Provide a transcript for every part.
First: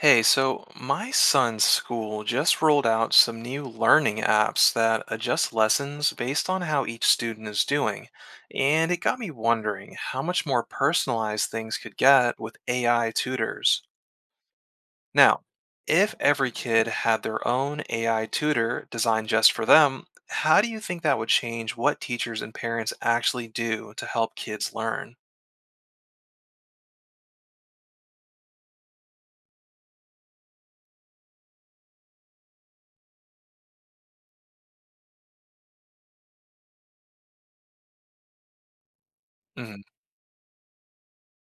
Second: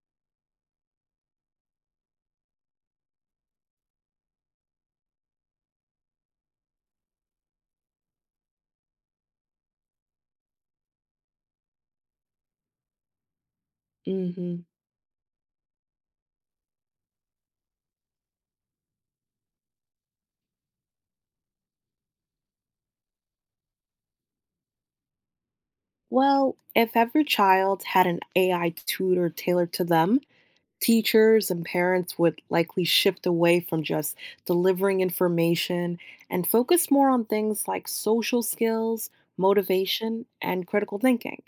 Hey, so my son's school just rolled out some new learning apps that adjust lessons based on how each student is doing. And it got me wondering how much more personalized things could get with AI tutors. Hmm Now, if every kid had their own AI tutor designed just for them, how do you think that would change what teachers and parents actually do to help kids learn? Well, if every child had an AI tutor tailored to them, teachers and parents would likely shift away from just delivering information and focus more on things like social skills, Hmm. motivation, and critical thinking.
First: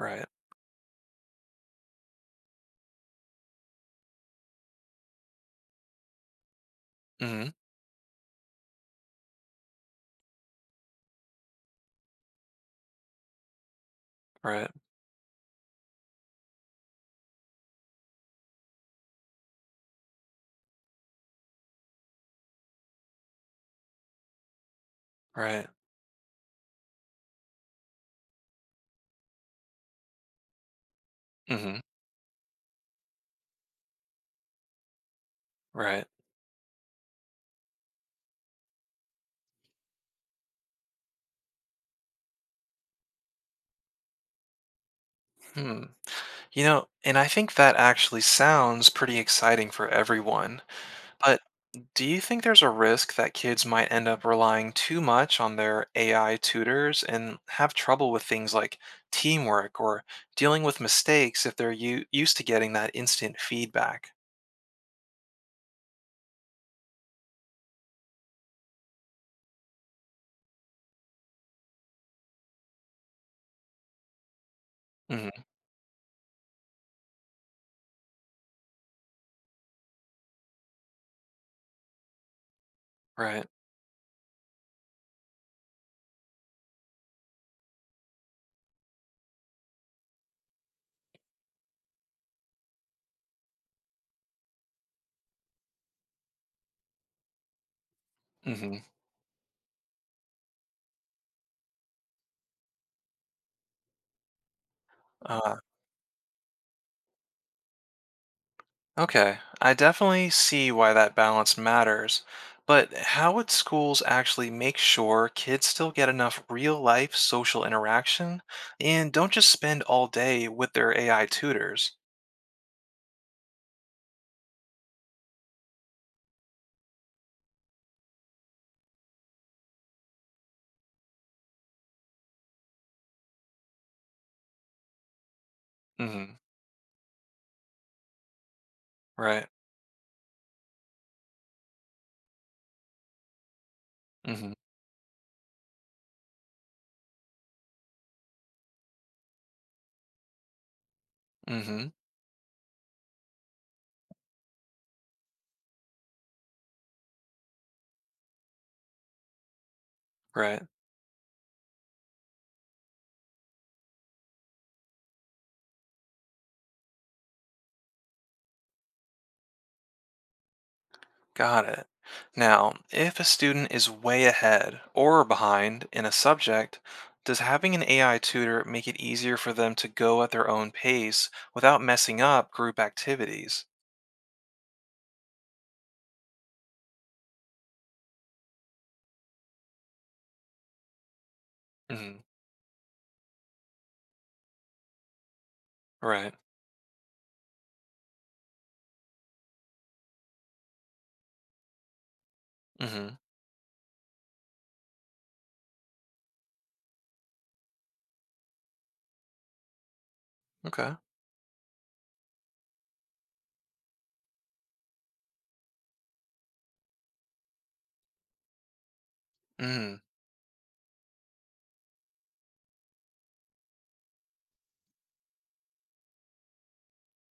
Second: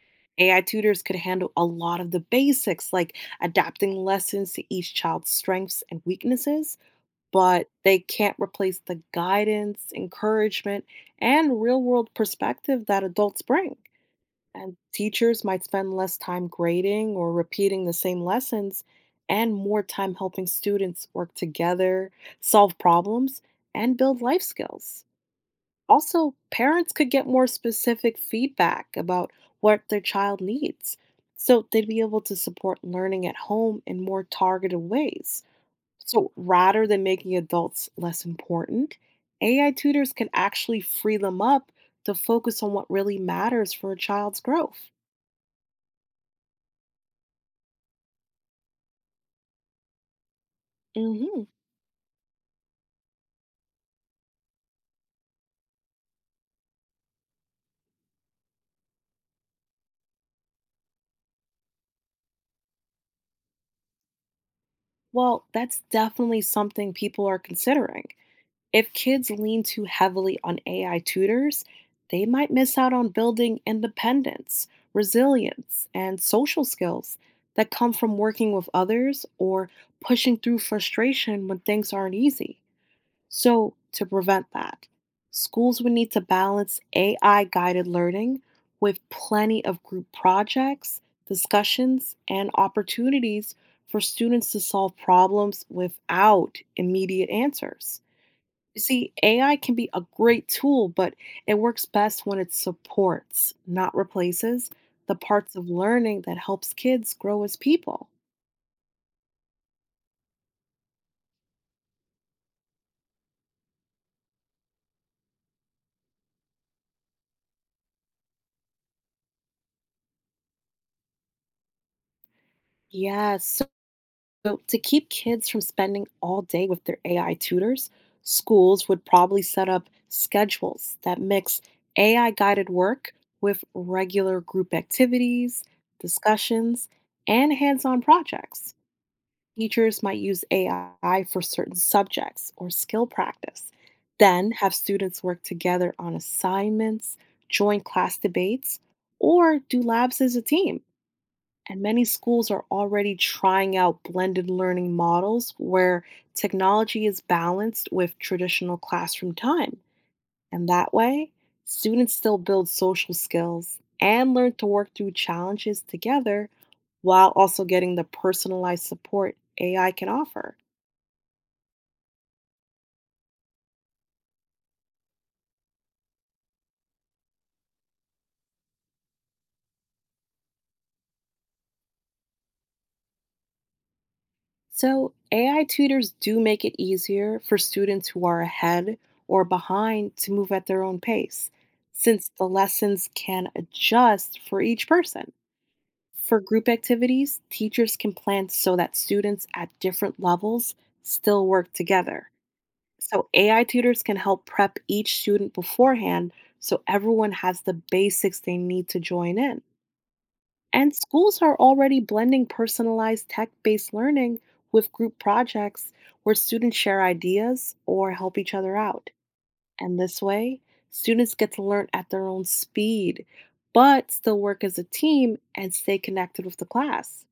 Right. AI tutors could handle a lot of the basics, like adapting lessons to each child's strengths and weaknesses, Hmm. but they can't replace the guidance, encouragement, and real world perspective that adults bring. Right. And teachers might spend less time grading or repeating the same lessons and more time helping students work together, solve problems, and build life skills. Right. Also, parents could get more specific feedback about what their child needs. So Hmm. they'd be able to support learning at home in more targeted ways. Right. So rather than making adults less important, AI tutors can actually free them up to focus on what really matters for a child's growth. Hmm. You know, and I think that actually sounds pretty exciting for everyone. But Mhm. do you think there's a risk that kids might end up relying too much on their AI tutors and have trouble with things like teamwork or dealing with mistakes if they're used to getting that instant feedback? Well, that's definitely something people are considering. If kids lean too heavily on AI tutors, they might miss out on building independence, Hmm. resilience, and social skills that come from working with others or pushing through frustration when things aren't easy. Right. So, to prevent that, schools would need to balance AI guided learning with plenty of group projects, discussions, and opportunities for students to solve problems without immediate answers. You Hmm. see, AI can be a great tool, but it works best when it supports, not replaces, the parts of learning that helps kids grow as people. Okay, I definitely see why that balance matters, but how would schools actually make sure kids still get enough real life social interaction and don't just spend all day with their AI tutors? Yes, so So, to keep kids from spending all day with their AI tutors, schools would probably set up schedules that mix AI guided work with regular group activities, Mm-hmm. discussions, and hands on projects. Right. Teachers might use AI for certain subjects or skill practice, then Mm-hmm. have students work together on assignments, join class debates, or do labs as a team. And Mm-hmm. many schools are already trying out blended learning models where technology is balanced with traditional classroom time. Right. And that way, students still build social skills and learn to work through challenges together while also getting the personalized support AI can offer. Got it. Now, if a student is way ahead or behind in a subject, does having an AI tutor make it easier for them to go at their own pace without messing up group activities? So, AI tutors do make it easier for students who are ahead or behind to move at their own pace, Mm-hmm. since the lessons can adjust for each person. Right. For group activities, teachers can plan so that students at different levels still work together. Mm-hmm. So, AI tutors can help prep each student beforehand so everyone has the basics they need to join in. Okay. And schools are already blending personalized tech based learning with group projects where students share ideas or help each other out. And Mm, this way, students get to learn at their own speed, but still work as a team and stay connected with the class.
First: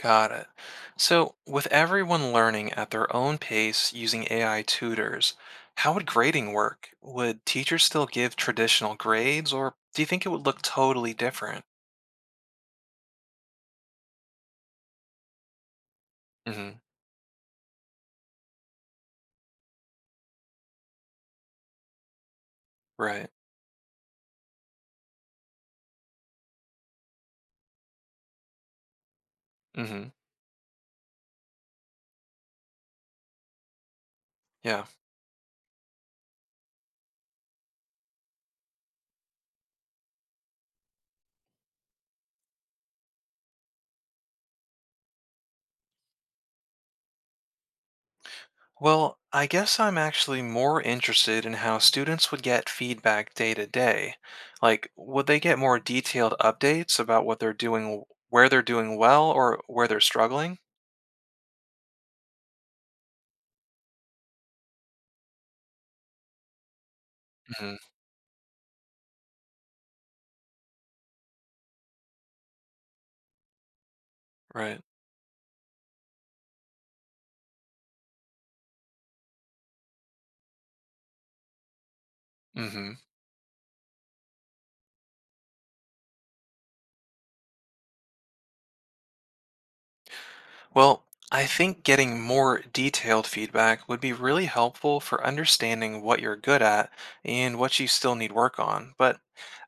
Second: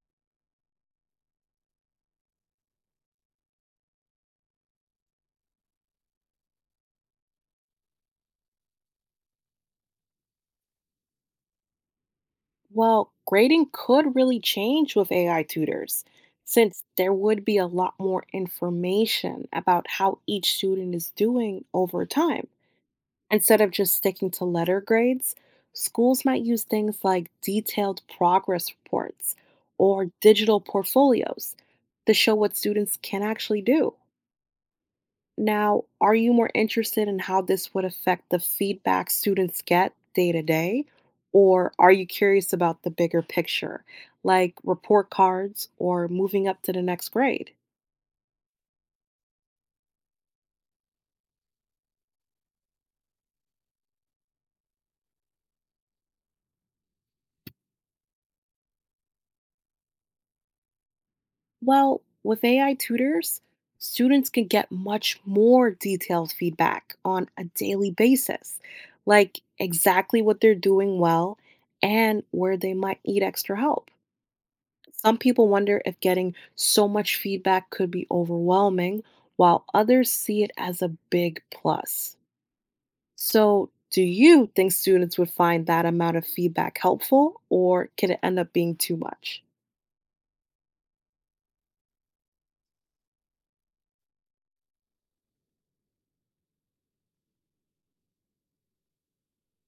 got it. So, with everyone learning at their own pace using AI tutors, how would grading work? Would teachers still give traditional grades, or do you think it would look totally different? Well, grading could really change with AI tutors, Mm-hmm. since there would be a lot more information about how each student is doing over time. Right. Instead of just sticking to letter grades, schools might use things like detailed progress reports or Mm-hmm. digital portfolios to show what students can actually do. Yeah. Now, are you more interested in how this would affect the feedback students get day to day? Or are you curious about the bigger picture, like report cards or moving up to the next grade? Well, I guess I'm actually more interested in how students would get feedback day to day. Like, would they get more detailed updates about what they're doing, where they're doing well, or where they're struggling? Well, with AI tutors, students can get much more detailed feedback on a Mm-hmm. daily basis, like exactly what they're doing well and where they might need extra help. Right. Some people wonder if getting so much feedback could be overwhelming, while others see it as a big plus. Mm-hmm. So, do you think students would find that amount of feedback helpful, or can it end up being too much? Well, I think getting more detailed feedback would be really helpful for understanding what you're good at and what you still need work on. But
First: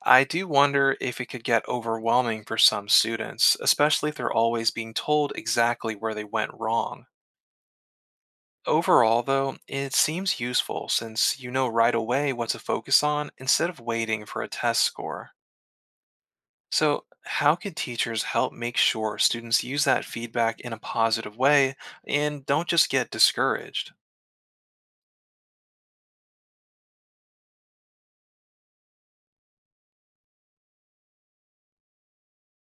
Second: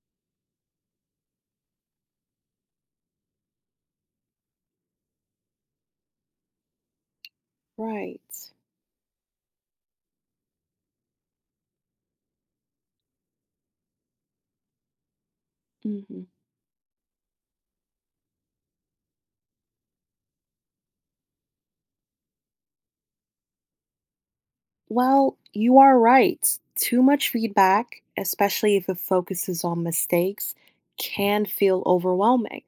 I do wonder if it could get overwhelming for some students, especially if they're always being told exactly where they went wrong. Right. Overall, though, it seems useful since you know right away what to focus on instead of waiting for a test score. Mhm. So, how could teachers help make sure students use that feedback in a positive way and don't just get discouraged? Well, you are right. Too much feedback, especially if it focuses on mistakes, can feel overwhelming.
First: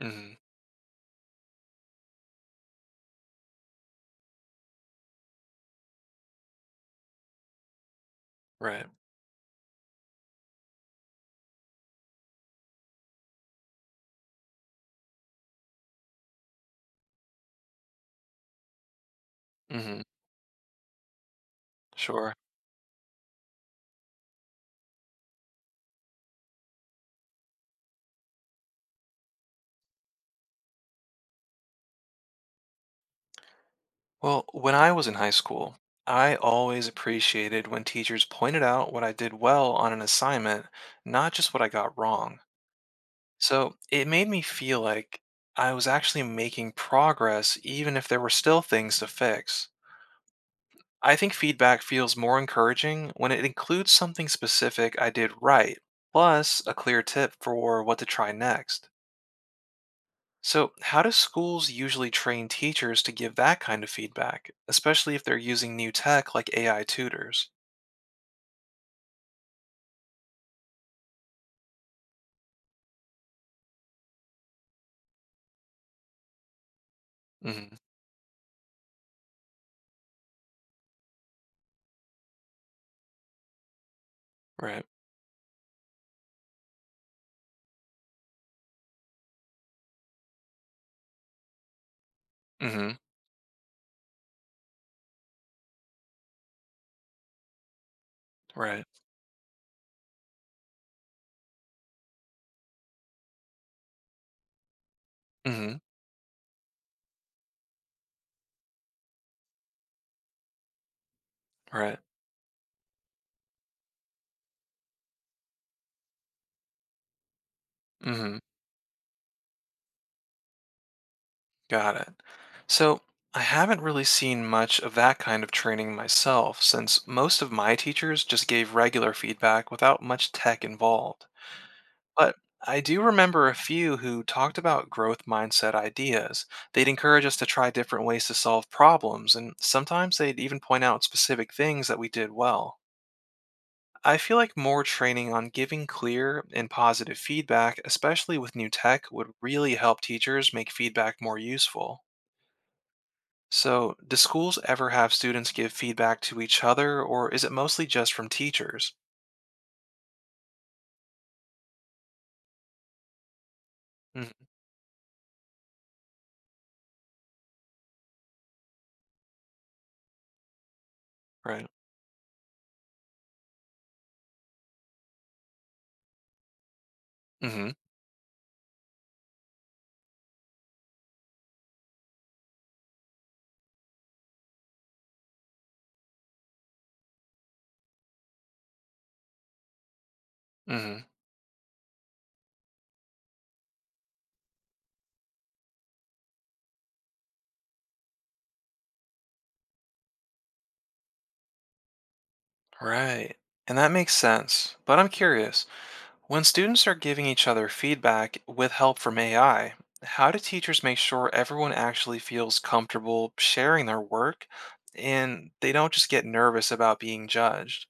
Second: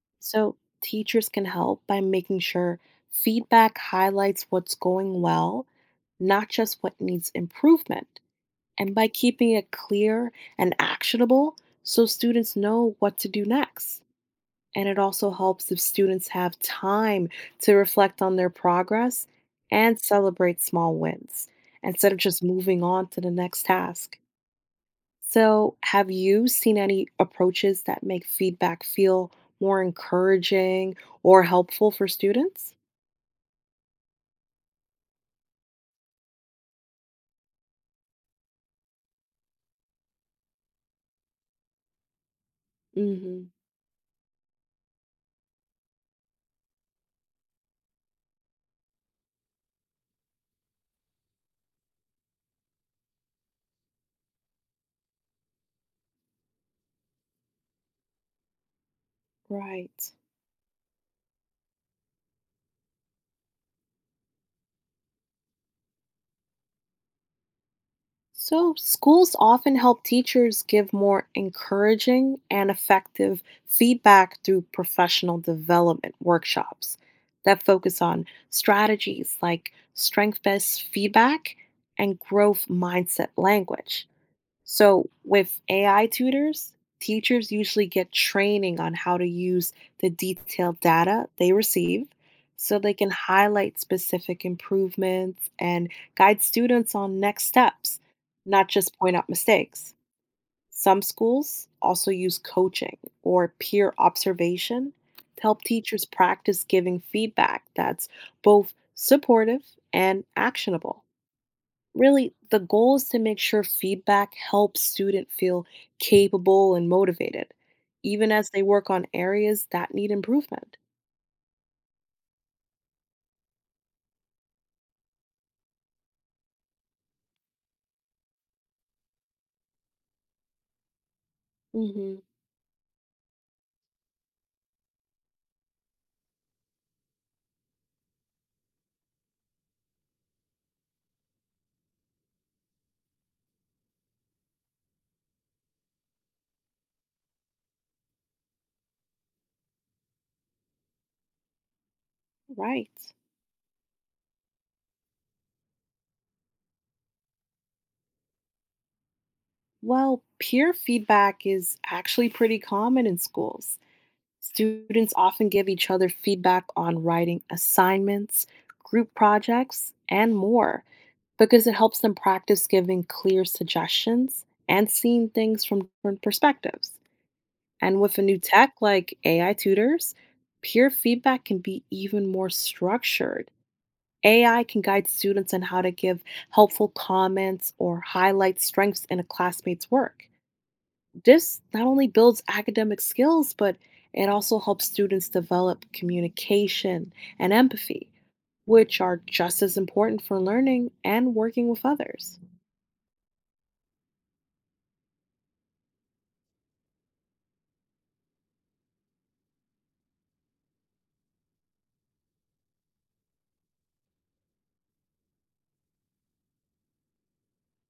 Hmm. So, teachers can help by making sure feedback highlights what's going well, not just what needs improvement, Right. and by keeping it clear and actionable so students know what to do next. And it also helps if students have time to reflect on their progress and Hmm. celebrate small wins instead of Sure. just moving on to the next task. So, have you seen any approaches that make feedback feel more encouraging or helpful for students? Well, when I was in high school, I always appreciated when teachers pointed out what I did well on an assignment, not just what I got wrong. Hmm. So, it made me feel like I was actually making progress, even if there were still things to fix. I think feedback feels more encouraging when it includes something specific I did right, plus a clear tip for what to try next. Right. So, how do schools usually train teachers to give that kind of feedback, especially if they're using new tech like AI tutors? So, schools often help teachers give more encouraging and effective feedback through professional development workshops that Mhm. focus on strategies like strength based feedback and growth mindset language. Right. So, with AI tutors, teachers usually get training on how to use the detailed data they receive so they Mhm. can highlight specific improvements and guide students on next steps, not Right. just point out mistakes. Some schools also use coaching or peer observation to help Mhm. teachers practice giving feedback that's both supportive and actionable. Right. Really, the goal is to make sure feedback helps student feel capable and motivated, even Mhm. as they work on areas that need improvement. Got it. So, I haven't really seen much of that kind of training myself since most of my teachers just gave regular feedback without much tech involved. Hmm. But I do remember a few who talked about growth mindset ideas. They'd encourage us to try different ways to solve problems, and sometimes they'd even point out specific things that we did well. I feel like more training on giving clear and positive feedback, especially with new tech, would really help teachers make feedback more useful. Right. So, do schools ever have students give feedback to each other, or is it mostly just from teachers? Well, peer feedback is actually pretty common in schools. Mhm. Students often give each other feedback on writing assignments, group projects, and more because Right. it helps them practice giving clear suggestions and seeing things from different perspectives. Mm-hmm. And with a new tech like AI tutors, peer feedback can be even more structured. AI can guide students on how to give helpful comments or highlight strengths in a classmate's work. Mm-hmm. This not only builds academic skills, but it also helps students develop communication and empathy, which are just as important for learning and working with others. Right. And that makes sense. But I'm curious. When students are giving each other feedback with help from AI, how do teachers make sure everyone actually feels comfortable sharing their work and they don't just get nervous about being judged?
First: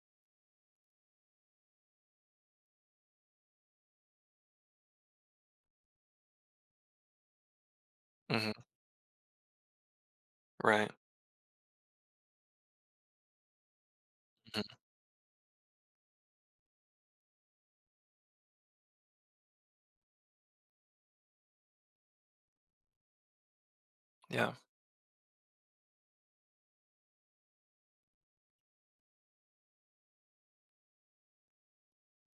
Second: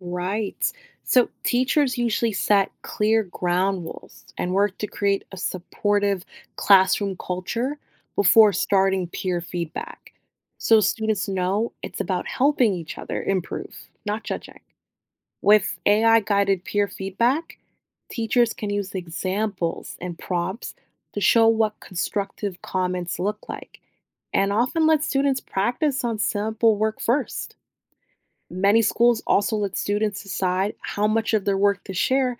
Right. So teachers usually set clear ground rules and work to create a supportive classroom culture before Hmm. starting peer feedback. So Right. students know it's about helping each other improve, not judging. Hmm. With AI guided peer feedback, teachers can use examples and prompts to show what constructive comments look like and Yeah. often let students practice on sample work first. Many schools also let students decide how much of their work to share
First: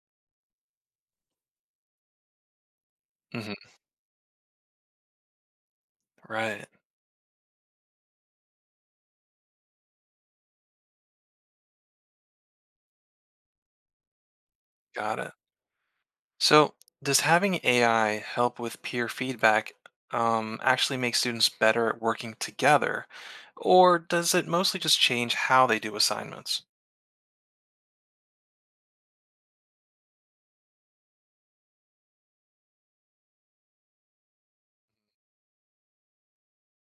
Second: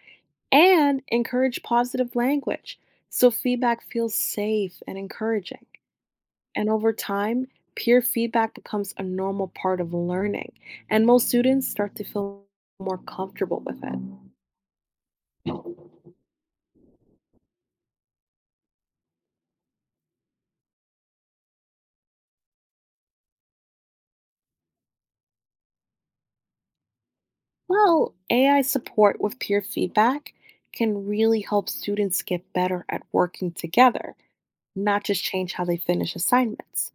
and encourage positive language so Hmm. feedback feels safe and encouraging. And Right. over time, peer feedback becomes a normal part of learning, and most students start to feel more comfortable with it. Got it. So, does having AI help with peer feedback actually make students better at working together? Or does it mostly just change how they do assignments? Well, AI support with peer feedback can really help students get better at working together, not just change how they finish assignments.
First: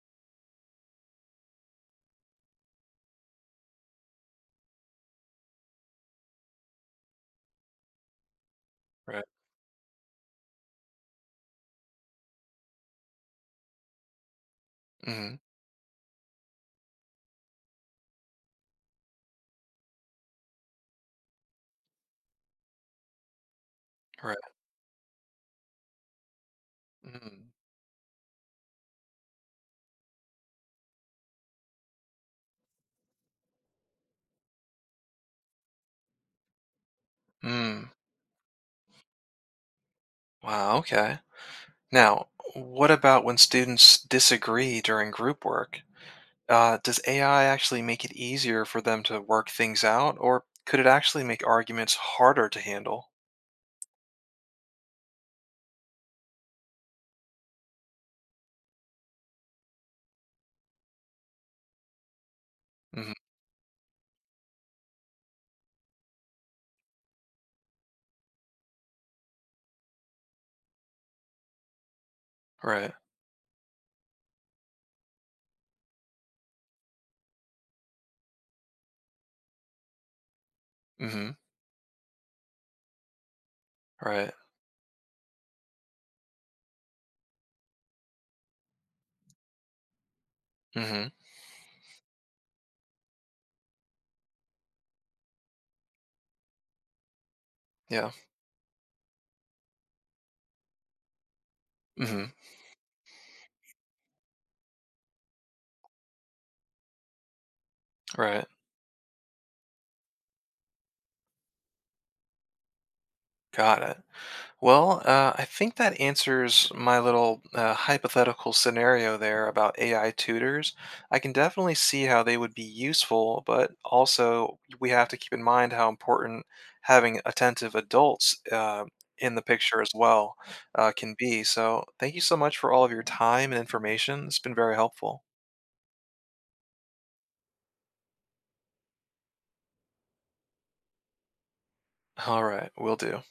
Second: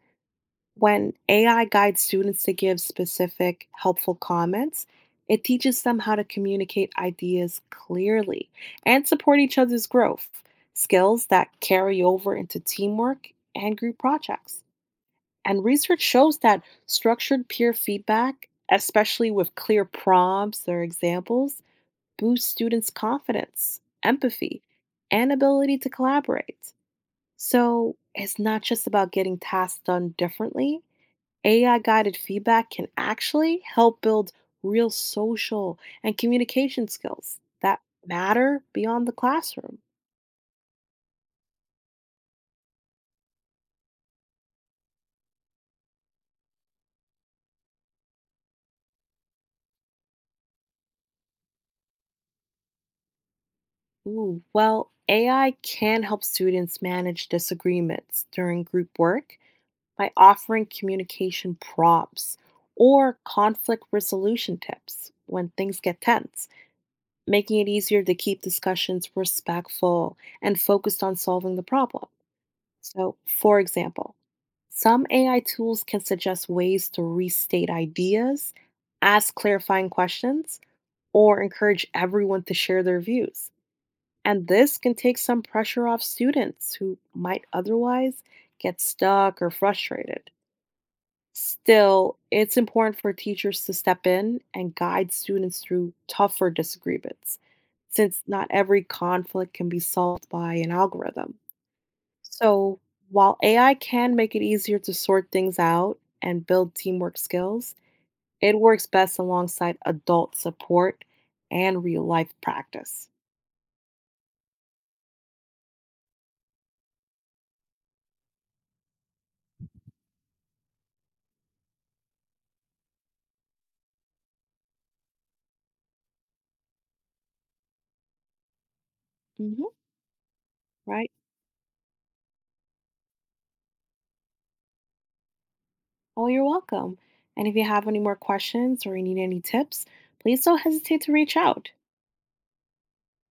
When AI guides students to give specific, helpful comments, it teaches them how to communicate ideas clearly and Right. support each other's growth, skills that carry over into teamwork and group projects. Hmm. And research shows that structured peer feedback, especially with clear prompts or examples, boosts students' confidence, Right. empathy, and ability to collaborate. Mm. So it's not just about getting tasks done differently. AI guided feedback can actually help build real social and communication skills that Mm. matter beyond the classroom. Wow. Okay. Now, what about when students disagree during group work? Does AI actually make it easier for them to work things out, or could it actually make arguments harder to handle? Ooh, well, AI can help students manage disagreements during group work by offering communication prompts Hmm. or conflict resolution tips when things get tense, making it easier to keep discussions respectful and focused on solving the problem. Right. So, for example, some AI tools can suggest ways to restate ideas, ask clarifying questions, Hmm. or encourage everyone to share their views. Right. And this can take some pressure off students who might otherwise get stuck or frustrated. Hmm. Still, it's important for teachers to step in and guide students through tougher disagreements, Yeah. since not every conflict can be solved by an algorithm. Hmm. So, while AI can make it easier to sort things out and build teamwork skills, Right. it works best alongside adult support and real life practice. Got it. Well, I think that answers my little hypothetical scenario there about AI tutors. I can definitely see how they would be useful, but also we have to keep in mind how important having attentive adults in the Hmm, picture as well right? can be. So, thank you so much for all of your time and information. It's been very helpful. Oh, you're welcome. And if you have any more questions or you need any tips, please don't hesitate to reach out. All right, will do.